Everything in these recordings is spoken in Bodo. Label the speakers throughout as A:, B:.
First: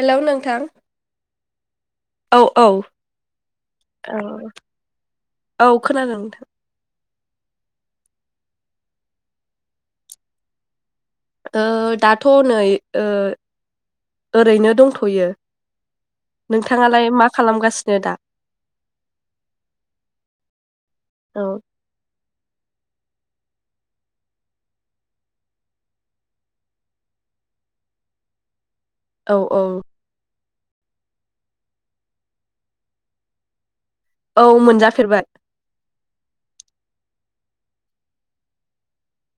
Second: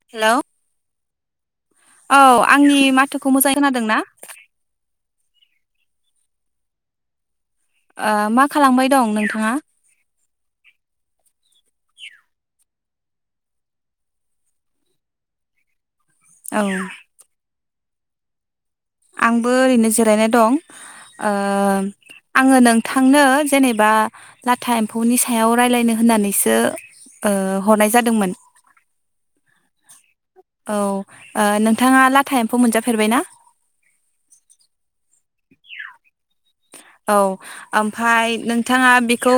A: हेलौ‌
B: हेलौ
A: नोंथां।
B: औ आंनि माथोखौ मोजांङै खोनादों ना।
A: औ खोनादों नोंथां।
B: ओ मा खालामबाय दं नोंथाङा।
A: ओ दाथ' नै ओ ओरैनो दंथ'यो।
B: औ
A: नोंथाङालाय मा खालामगासि नो दा?
B: आंबो ओरैनो जिरायनाय दं ओ
A: औ
B: आङो नों थांनो जेनेबा लाथा एम्फौनि सायाव रायलानो होननानैसो ओ हरनाय जादोंमोन।
A: औ औ।
B: औ ओ नोंथाङा लाथा एम्फौ मोनजाफेरबायना?
A: औ मोनजाफेरबाय।
B: औ ओमफाय नोंथाङा बेखौ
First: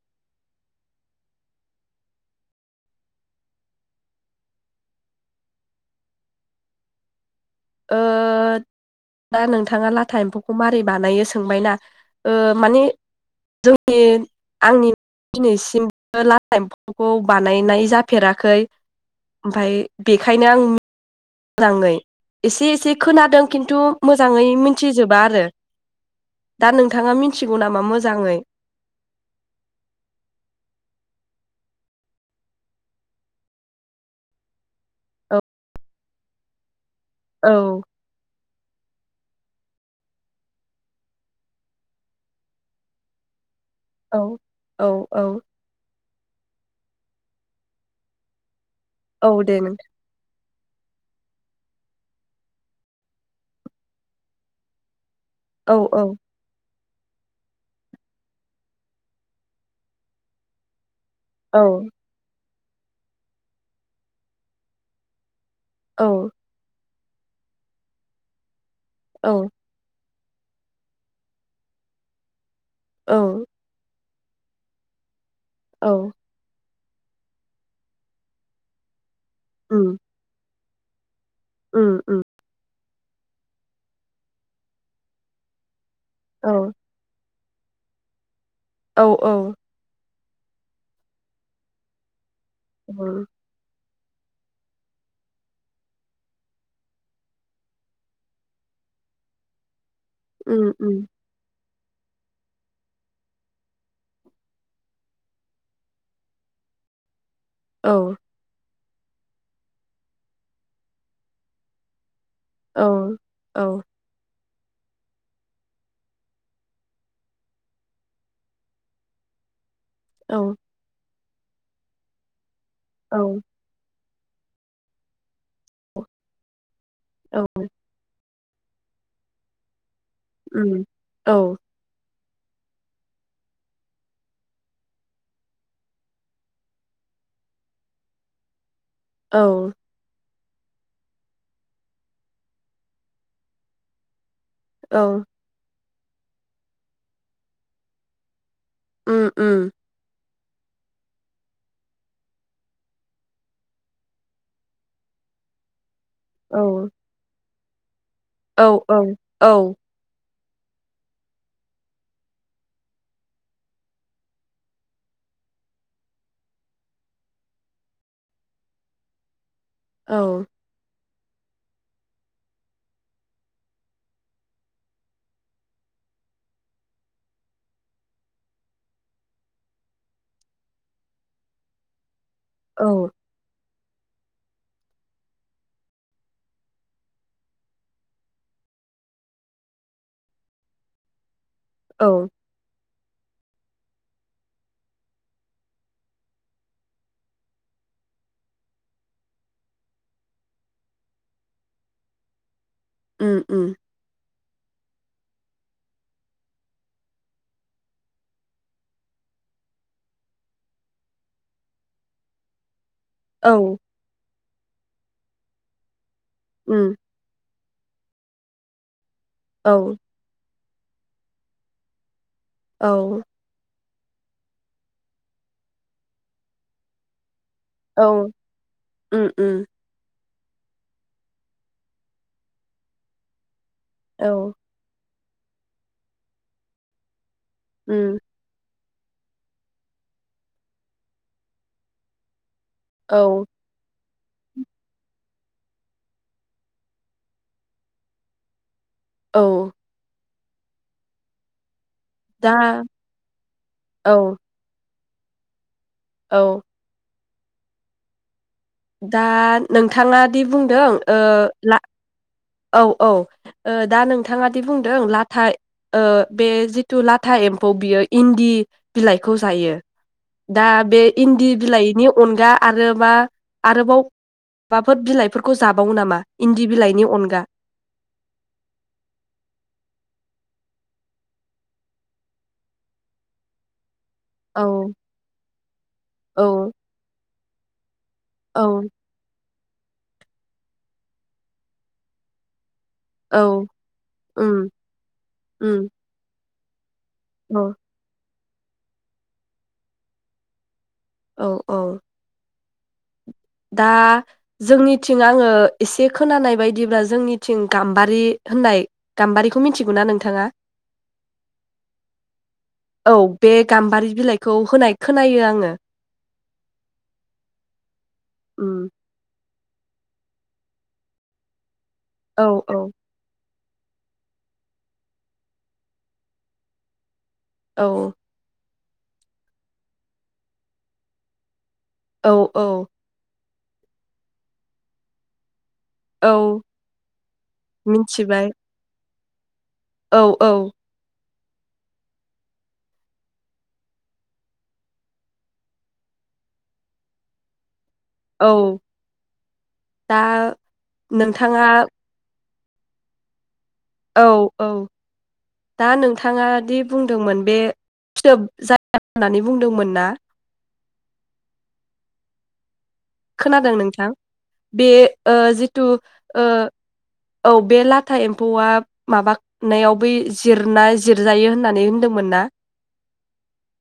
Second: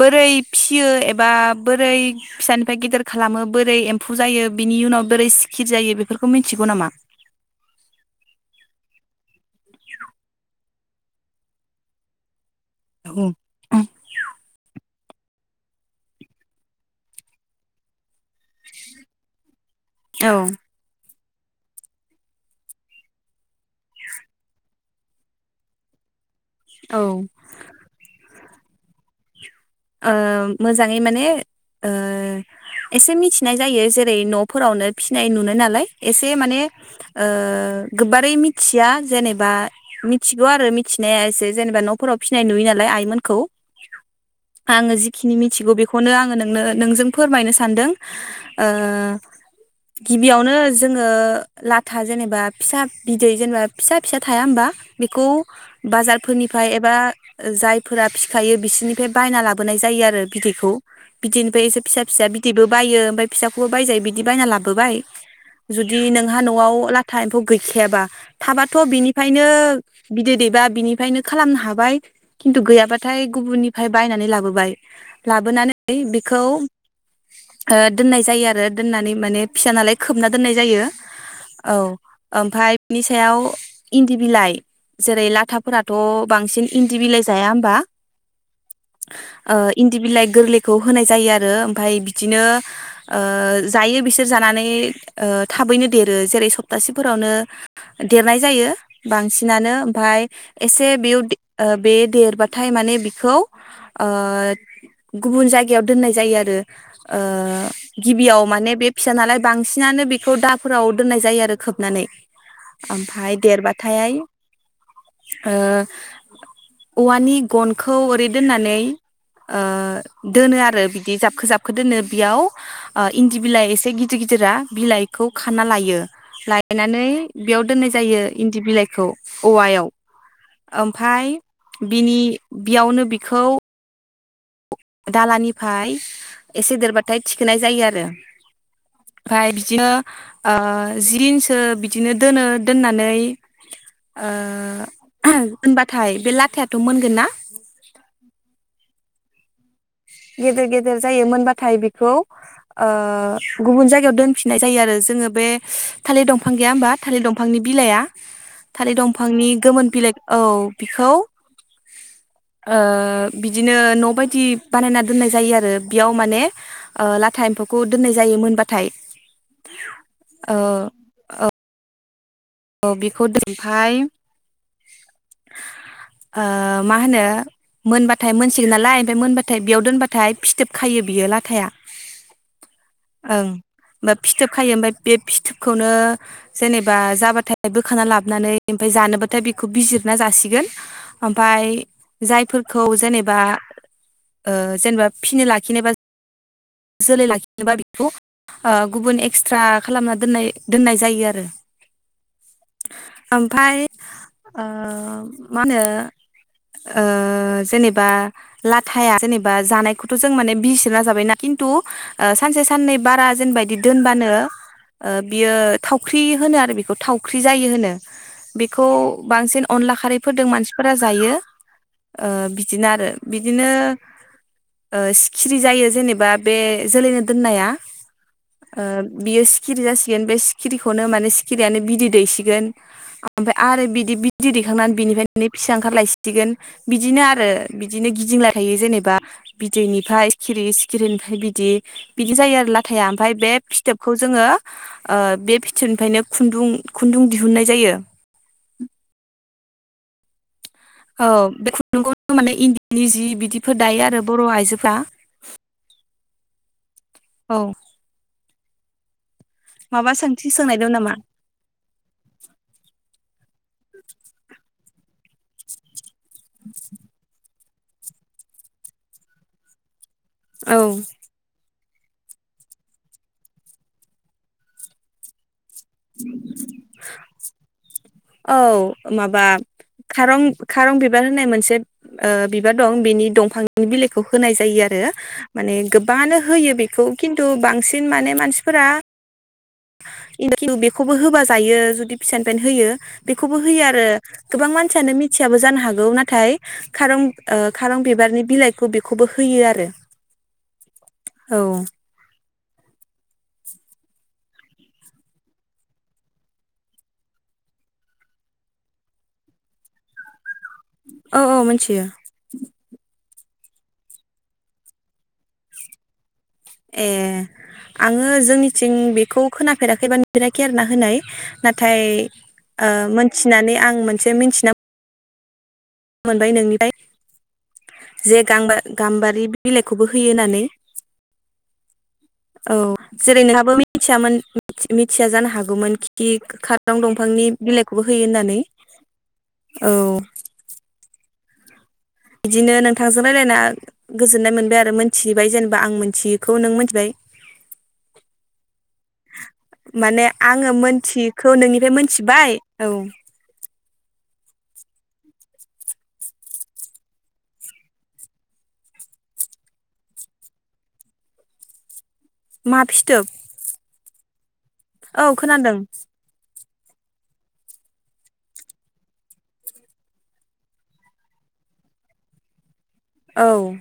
B: बोरै फिसियो एबा बोरै फिसानिफ्राय गिदिर खालामो बोरै एम्फौ जायो बिनि उनाव बोरै सिखिर जायो बेफोरखौ मिथिगौ नामा?
A: ओ दा नोंथाङा लाथा एम्फौखौ मा रै बानायो सोंबायना माने
B: औ
A: जोंनि आंनि दिनैसिमबो लाथा एम्फौखौ बानायनाय जा फेराखै ओमफाय बेखायनो आं
B: औ
A: मोजाङै एसे एसे खोनादों खिन्थु मोजाङै मिथिजोबा आरो। दा
B: औ
A: नोंथाङा मिथिगौ नामा मोजाङै।
B: ओ मोजाङै माने ओ एसे मिथिनाय जायो जेरै न'फोरावनो फिनाय
A: औ
B: नुनाय नालाय एसे माने। ओ
A: औ
B: गोबारै मि मिथिया जेनेबा मिथिगौ आरो मिथिनाया एसे जेनेबा न'फोराव फिसिनाय नुयो नालाय आइमोनखौ।
A: औ। औ
B: आङो
A: औ
B: जिखिनि मिथिगौ बे बेखौनो आङो नोंनो नोंजों फोरमायनो सानदों। आ
A: औ दे नोंथां
B: गिबि आव। नो जोङो लाथा जेनेबा फिसा बिदै जेनेबा फिसा फिसा थाया होमबा। बेखौ
A: औ औ
B: बाजारफोरनिफ्राय एबा बा जायफोरा फिखायो बिसोरनिफ्राय बायना लाबोनाय जायो आरो बिदैखौ
A: औ
B: बिदिनिफ्राय एसे फिसा फिसा बि बिदिबो बायो ओमफाय फिसाखौबो बायजायो बिदि बायना लाबोबाय जुदि
A: औ
B: नोंहा न'आव ला टाइमखौ गैखायाबा थाबा थ'
A: औ
B: बिनिफायनो बिदै दैबा बिनिफ्रायनो खालामनो हाबाय। खिन्थु गैयाबाथाय
A: औ
B: गुबुननि बायनानै लाबोबाय लाबोनानै
A: औ
B: बेखौ ओ दोननाय जायो आरो दोननानै। माने फिसा नालाय
A: उम
B: खोबना दोननाय। जायो औ
A: उम उम
B: ओमफाय बिनि सायाव इन्दि बिलाइ जेरै लाथाफोरा। थ'
A: औ
B: बांसिन इन्दिबिलाइस जाया ओमबा।
A: औ औ
B: ओ इन्दि बिलाइ। गोरलैखौ होनाय जायो आरो ओमफाय फि बिदिनो ओ
A: उम
B: जायो बिसोर जानानै ओ थाबैनो देरो जेरै सप्तासेफोरावनो देरनाय जायो बांसिनानो ओमफाय
A: उम
B: एसे
A: उम
B: बेयाव ओ बे देरबाथाय माने बिखौ ओ गुबुन जायगायाव दोननाय जायो आरो ओ
A: औ
B: गिबियाव माने बे फिसा नालाय बांसिनानो बेखौ दाफोराव दोननाय जायो आरो खोबनानै
A: औ
B: ओमफाय
A: औ
B: देरबाथाय ओ औवानि गनखौ ओरै दोननान ओ
A: औ
B: दोनो आरो बिदि जाब खो जाबखो दोनो बियाव आ
A: औ
B: इन्दि बिलइ एसे गि गिदिर गिदिरा बिलाइखौ खाना लायो। लायनानै बियाव दोननाय जायो। इन्दि बिलाइखौ औवायाव
A: उम
B: ओमफाय
A: औ
B: बिनि बियावनो बि खौ दालानिफाय एसे देरबाथाय थिखोनाय जायो आरो ओमफाय
A: औ
B: बिदिनो ओ जि दिनसो बिदिनो दोनो दोननानै
A: औ
B: ओ बा थाय बे लाथायाथ' मोनगोन ना?
A: उम उम।
B: गेदेर गेदेर जायो मोनबाथाय बेखौ ओ गुबुन जायगायाव दोनफिननाय जायो आरो जोङो बे थालिर दंफां
A: औ
B: गैया होनबा थालिर दंफां बिफांनि बिलाइया
A: औ औ
B: थालिर
A: औ
B: दंफांनि
A: औ
B: गोमोन बिलाइ औ बिखौ ओ बिदिनो न' बायदि बानायना दोननाय जायो आरो बेयाव माने ओ लाथा एम्फौखौ दोननाय जायो मोनबाथाय।
A: औ
B: ओ अ औ बेखौ ओमफाय ओ मा होनो मोनबाथाय मोनसिगोन नालाय ओमफाय मोनबाथाय बेयाव दोनबाथाय फिथोब खायो बियो लाथाया। ओं। ओ फिथोब खायो ओमफाय बे फिथोबखौनो जेनेबा जाबा थाय बोखाना लाबोनानै ओमफाय जानोबाथाय बेखौ बिजिरना जासिगोन। ओम फाय जायफोरखौ जेनेबा ओ जेनेबा फिनो लाखिनोबा जोलै लाखिनोबा बेखौ ओ गुबुन एक्सट्रा खालामना दोननाय दोननाय जायो आरो
A: उम उम
B: ओमफाय ओ मा होनो ओ जेनेबा लाथाया जेनेबा जानायखौथ' जों माने बिजिरना जाबाय ना खिन्थु ओ सानसे साननै बारा
A: औ
B: जेनेबा इदि दोनबानो ओ बियो थाव ख्रि होनो आरो
A: उम
B: बेखौ थाव जायो होनो बेखौ बांसिन अनला
A: औ औ
B: खारैफोरदों मानसि फोरा जायो। ओ बिदिनो
A: औ
B: आरो बिदिनो ओह सिखिरि जायो जेनेबा बे जोलैनो दोननाया ओ
A: उम
B: बियो
A: उम
B: सिखिरि जासिगोन बे सिखिरिखौनो माने सिखिरियानो बिदै दैसिगोन ओमफाय आरो बिदि
A: औ
B: बिदै दैखांनानै बिनिफाय नो फिसा ओंखारलायसिगोन बिदिनो आ रो बिदिनो
A: उम
B: गिदिंला थायो जेने बा बिदैनिफ्राय सिखिरि सिखिरिनिफ्राय बिदि बिदि जायो आरो लाथाया
A: औ
B: ओमफाय बे फिथोब खौ जोङो ओ बे भिथोरनिफ्रायनो खुन्दुं खुन्दुं दिहुननाय जायो
A: द'
B: औ नंगौनो
A: दा
B: माने इन्दिनि जि बिदिफोर दायो आरो
A: औ
B: बर' आइजोफ्रा
A: औ
B: औ
A: दात
B: माबा
A: नोंथाङा दि
B: सोंथि
A: बुंदों
B: सोंनायदों
A: ओम
B: नामा
A: औ औ दा ओह नोंथाङा दि बुंदों लाथाय ओह बे जिथु लाथा एम्फौ खौ बियो इन्दि बिलाइखौ जायो दा
B: औ
A: बे इन्दि बिलाइ नि अनगा आरो मा आरोबाव माबाफोर बिलाइफोरखौ। जाबावो नामा इन्दि बिलाइनि अनग‌।
B: औ माबा खारं। खारं बिबार होननाय मोनसे ओ बिबार दं बेनि दंफांनि बिले बेखौ होनाय
A: औ
B: जायो आरो माने गोबानो
A: औ
B: होयो बेखौ। खिथु बांसिन। बिन माने मानसिफोरा।
A: औ
B: बेखौबो होबा जायो जुदि फिसेन पेनट होयो। बेखौबो
A: औ
B: होयो आरो
A: उम
B: गोबां मानसियानो मिथियाबो जानो
A: उम
B: हागौ नाथाय। खारं ओ
A: औ
B: खारं बिबारनि। बिलाइखौ बेखौबो होयो आरो। औ
A: औ-औ दा जोंनिथिं आङो एसे खोनानाय बायदिब्ला जोंनिथिं गाम्बारि होननाय गाम्बारिखौ मिथिगौना नोंथाङा।
B: औ-औ मोनथियो।
A: औ बे गाम्बारि बिलाइखौ होनाय खोनायो आङो।
B: ए आङो
A: उम
B: जोंनिथिं बेखौ। खोनाफेराखैबा निराखयारना होनाय। नाथाय
A: औ औ
B: ओ मोनसे। मिनानै आं मोनसे मिथिना। मोनबाय नोंनिफ्राय।
A: औ
B: जे गांबो गाम्बारि बिलाइखौबो होयो होननानै। औ जेरैनो मिथिया जानो हागौ। गोमोन खिथि
A: औ
B: खारां दंफांनि बिलाइखौबो होयो
A: मिथिबाय
B: होननानै। औ बिदिनो नोंथांजों रायलायना गोजोननाय मोनबाय आरो मोनथिबाय जेनेबा आं मोनथियैखौ नों मोनथिबाय।
A: औ दा
B: माने आङो मोनथिखौ
A: नोंथाङा
B: नोंनिफ्राय मोनथिबाय। औ
A: औ-औ दा नोंथाङादि बुंदोंमोन बे फिथोब जाया होननानै बुंदोंमोन ना।
B: मा फि
A: खोनादों नोंथां। बे
B: औ
A: ओ
B: खोनादों
A: जिथु ओ औ बे लाथा एम्फौआ माबा नायाव बै जिरना जिरजायो होननानै होन्दोंमोन ना।
B: औ।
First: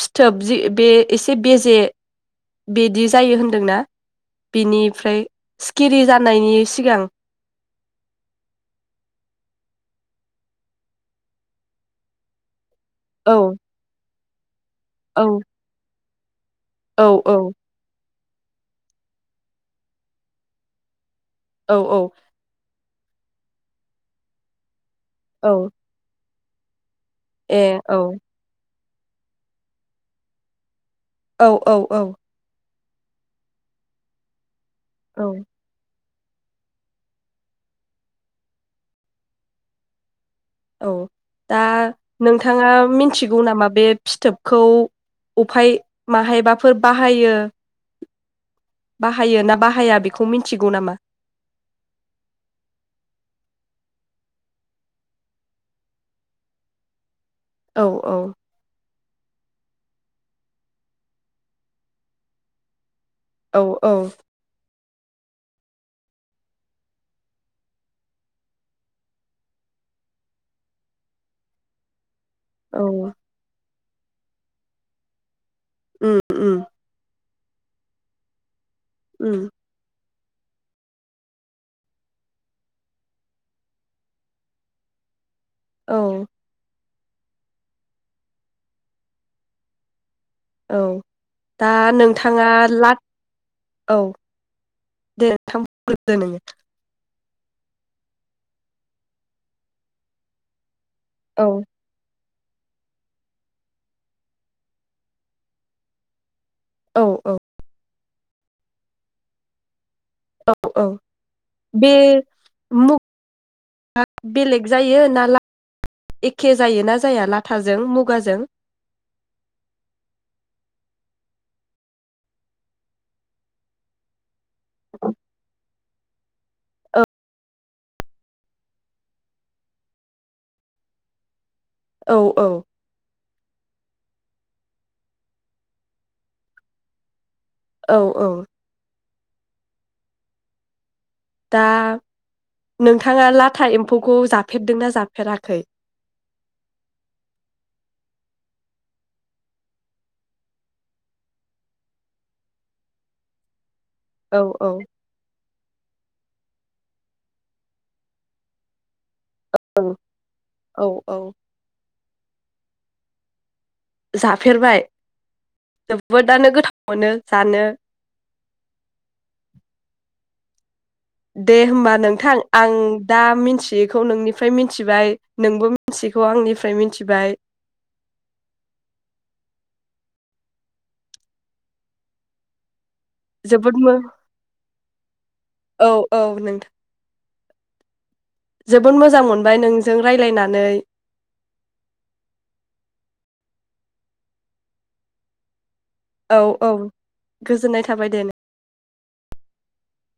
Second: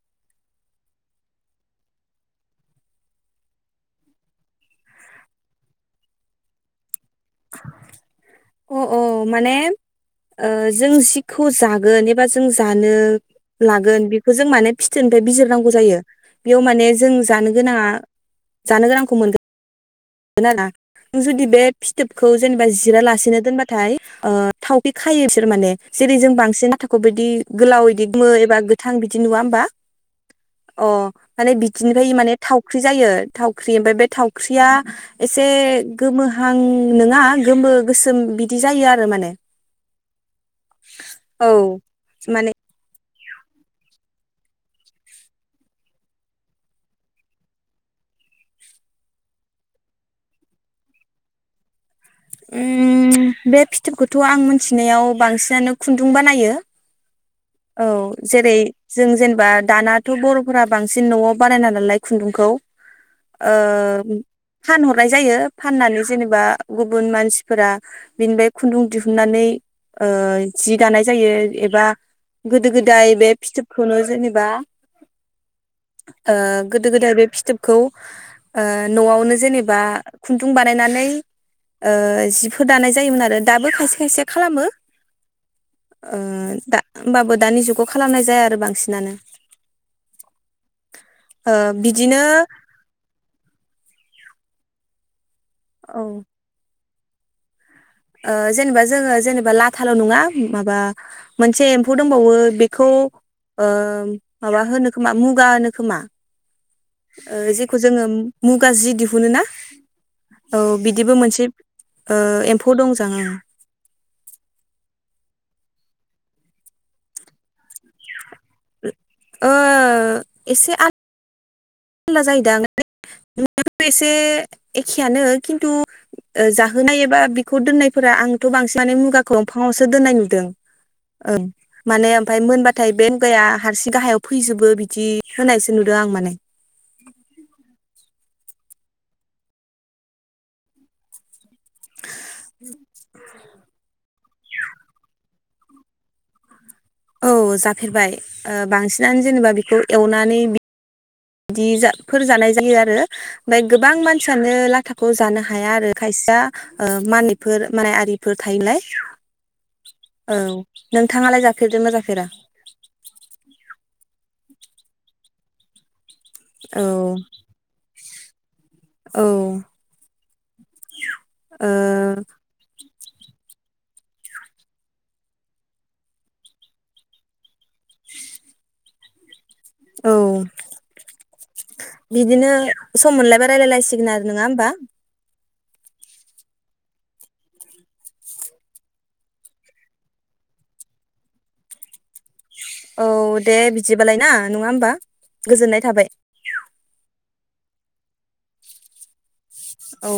A: फिथोब जि बे एसे बेजे बेदि जायो होन्दोंना बिनिफ्राय सिखिरि जानायनि सिगां।
B: अ अ माने ओ जों जिखौ जागोन एबा जों दानो
A: औ
B: लागोन बि खो जों माने फिथोनिफाय
A: औ
B: बिजिरनांगौ जायो। बियाव माने
A: औ
B: जों
A: औ
B: जानो गोनांङा। जानो गोनांखौ मोनगोन आरो ना नों जुदि बे
A: औ औ
B: फिथोबखौ जेनेबा जिरा ला सिनो दोनबाथाय ओ थाव बि खायो बिसोर
A: औ
B: माने जेरै जों बां सिन बिदि
A: ए
B: गोलाव
A: औ
B: इदि मोनो एबा थां बिदि नुवा होमबा। अ'
A: औ
B: माने
A: औ
B: बिथिनिफाय इ
A: औ
B: माने थाव जायो थावख्रि ओमफ्राय बे थावख्रिया
A: औ
B: एसे गोमो हां नोङा गोमो गोसोम बिदि जायो आरो माने।
A: औ
B: औ
A: दा
B: माने
A: नोंथाङा मिन थिगौ नामा बे फिथोबखौ उफाय माहायबाफोर बाहायो बाहायो ना बाहाया बिखौ मिन्थिगौ नामा।
B: उम बे फिथोबखोथ' आं मोन्थिनायाव बांसिनानो खुन्दुं बानायो। औ जेरै जों जेनबा दानाथ' बर'फोरा बांसिन न'आव बानायना नालाय खुन्दुंखौ। ओ
A: औ औ
B: फानहरनाय जायो फान्नानै जेनेबा गुबुन मानसिफोरा बेनिबाय खुन्दुं दिहुन्नानै ओ जि दानाय जायो एबा गोदो गोदाय
A: औ
B: बे फिथोब खोनो जेनेबा
A: उम
B: ओ
A: उम
B: गोदो गोदाय बे फि थोबखौ ओ ओ न'आवनो
A: उम
B: जेनेबा खुन्दुं बानायनानै ओ जिखौ दानाय जायोमोन आरो दाबो खायसे खायसेया खालामो। ओ
A: औ
B: दा होमबाबो दानि जुगाव खालामनाय जाया आरो बांसिनानो
A: औ
B: ओ
A: दा
B: बिदिनो
A: नोंथाङा लाब औ दे थाम [unintelligible]
B: औ
A: नों
B: ओ जेनेबा जोङो जेनेबा लाथाल' नङा माबा
A: औ
B: मोनसे एम्फौ दंबावो। बेखौ ओ माबा होनो खोमा मुगा होनो खोमा
A: औ
B: ओ
A: औ
B: जेखौ जोङो मुंगा जि दिहुनो ना औ बिदिबो मोनसे
A: बे
B: ओ एम्फौ
A: मु
B: दंजां ओं
A: बेलेग जायो ना ला एखे जायोना जाया लाथाजों मुगाजों?
B: ओ एसे आ खलदा जायोदा [unintelligible] एसे एखेयानो खिन्थु जाहोनाय एबा बिखौ दोननायफोरा आंथ' बांसिनानो मुगाखौ दमफाङावसो दोननाय नुदों ओं माने
A: औ
B: ओमफ्राय
A: औ
B: मोनबाथाय बे खुगाया हारसिं गाहायाव फैजोबो बिदि होनायसो नुदों आं माने
A: औ औ। दा नोंथाङा लाथा एम्फौखौ जाफेरदोंना जाफेराखै
B: औ जाफेरबाय ओ बांसिनानो जेनेबा बेखौ एवनानै बि दिफोर जानाय जायो आरो ओमफ्राय गोबां
A: औ
B: मानसियानो
A: औ
B: लाथाखौ जानो हाग हाया आरो खायसेया ओ मानिकफोर माया आरिफोर थायोलाय।
A: औ
B: औ नोंथाङालाय जाफेरदोंना जाफ फेरा?
A: जाफेरबाय [unintelligible] बदआनो
B: औ
A: गोथाव मोनो जानो।
B: औ ओ
A: दे होमबा नोंथां आं दा मिन्थियैखौ नोंनिफ्राय मिथिबाय नोंबो मिन्थियैखौ आंनिफ्राय मिनथिबाय।
B: औ बिदिनो सम मोनलायबा
A: जोबोद मो
B: रायलायलायसिगोन आरो नोङा होमबा?
A: औ औ नोंथां। जोबोद मोजां मोनबाय नोंजों रायलायनानै।
B: औ दे बिदिबालाय ना नङा होमबा गोजोननाय थाबाय
A: औ औ। गोजोननाय थाबाय दे।
B: औ।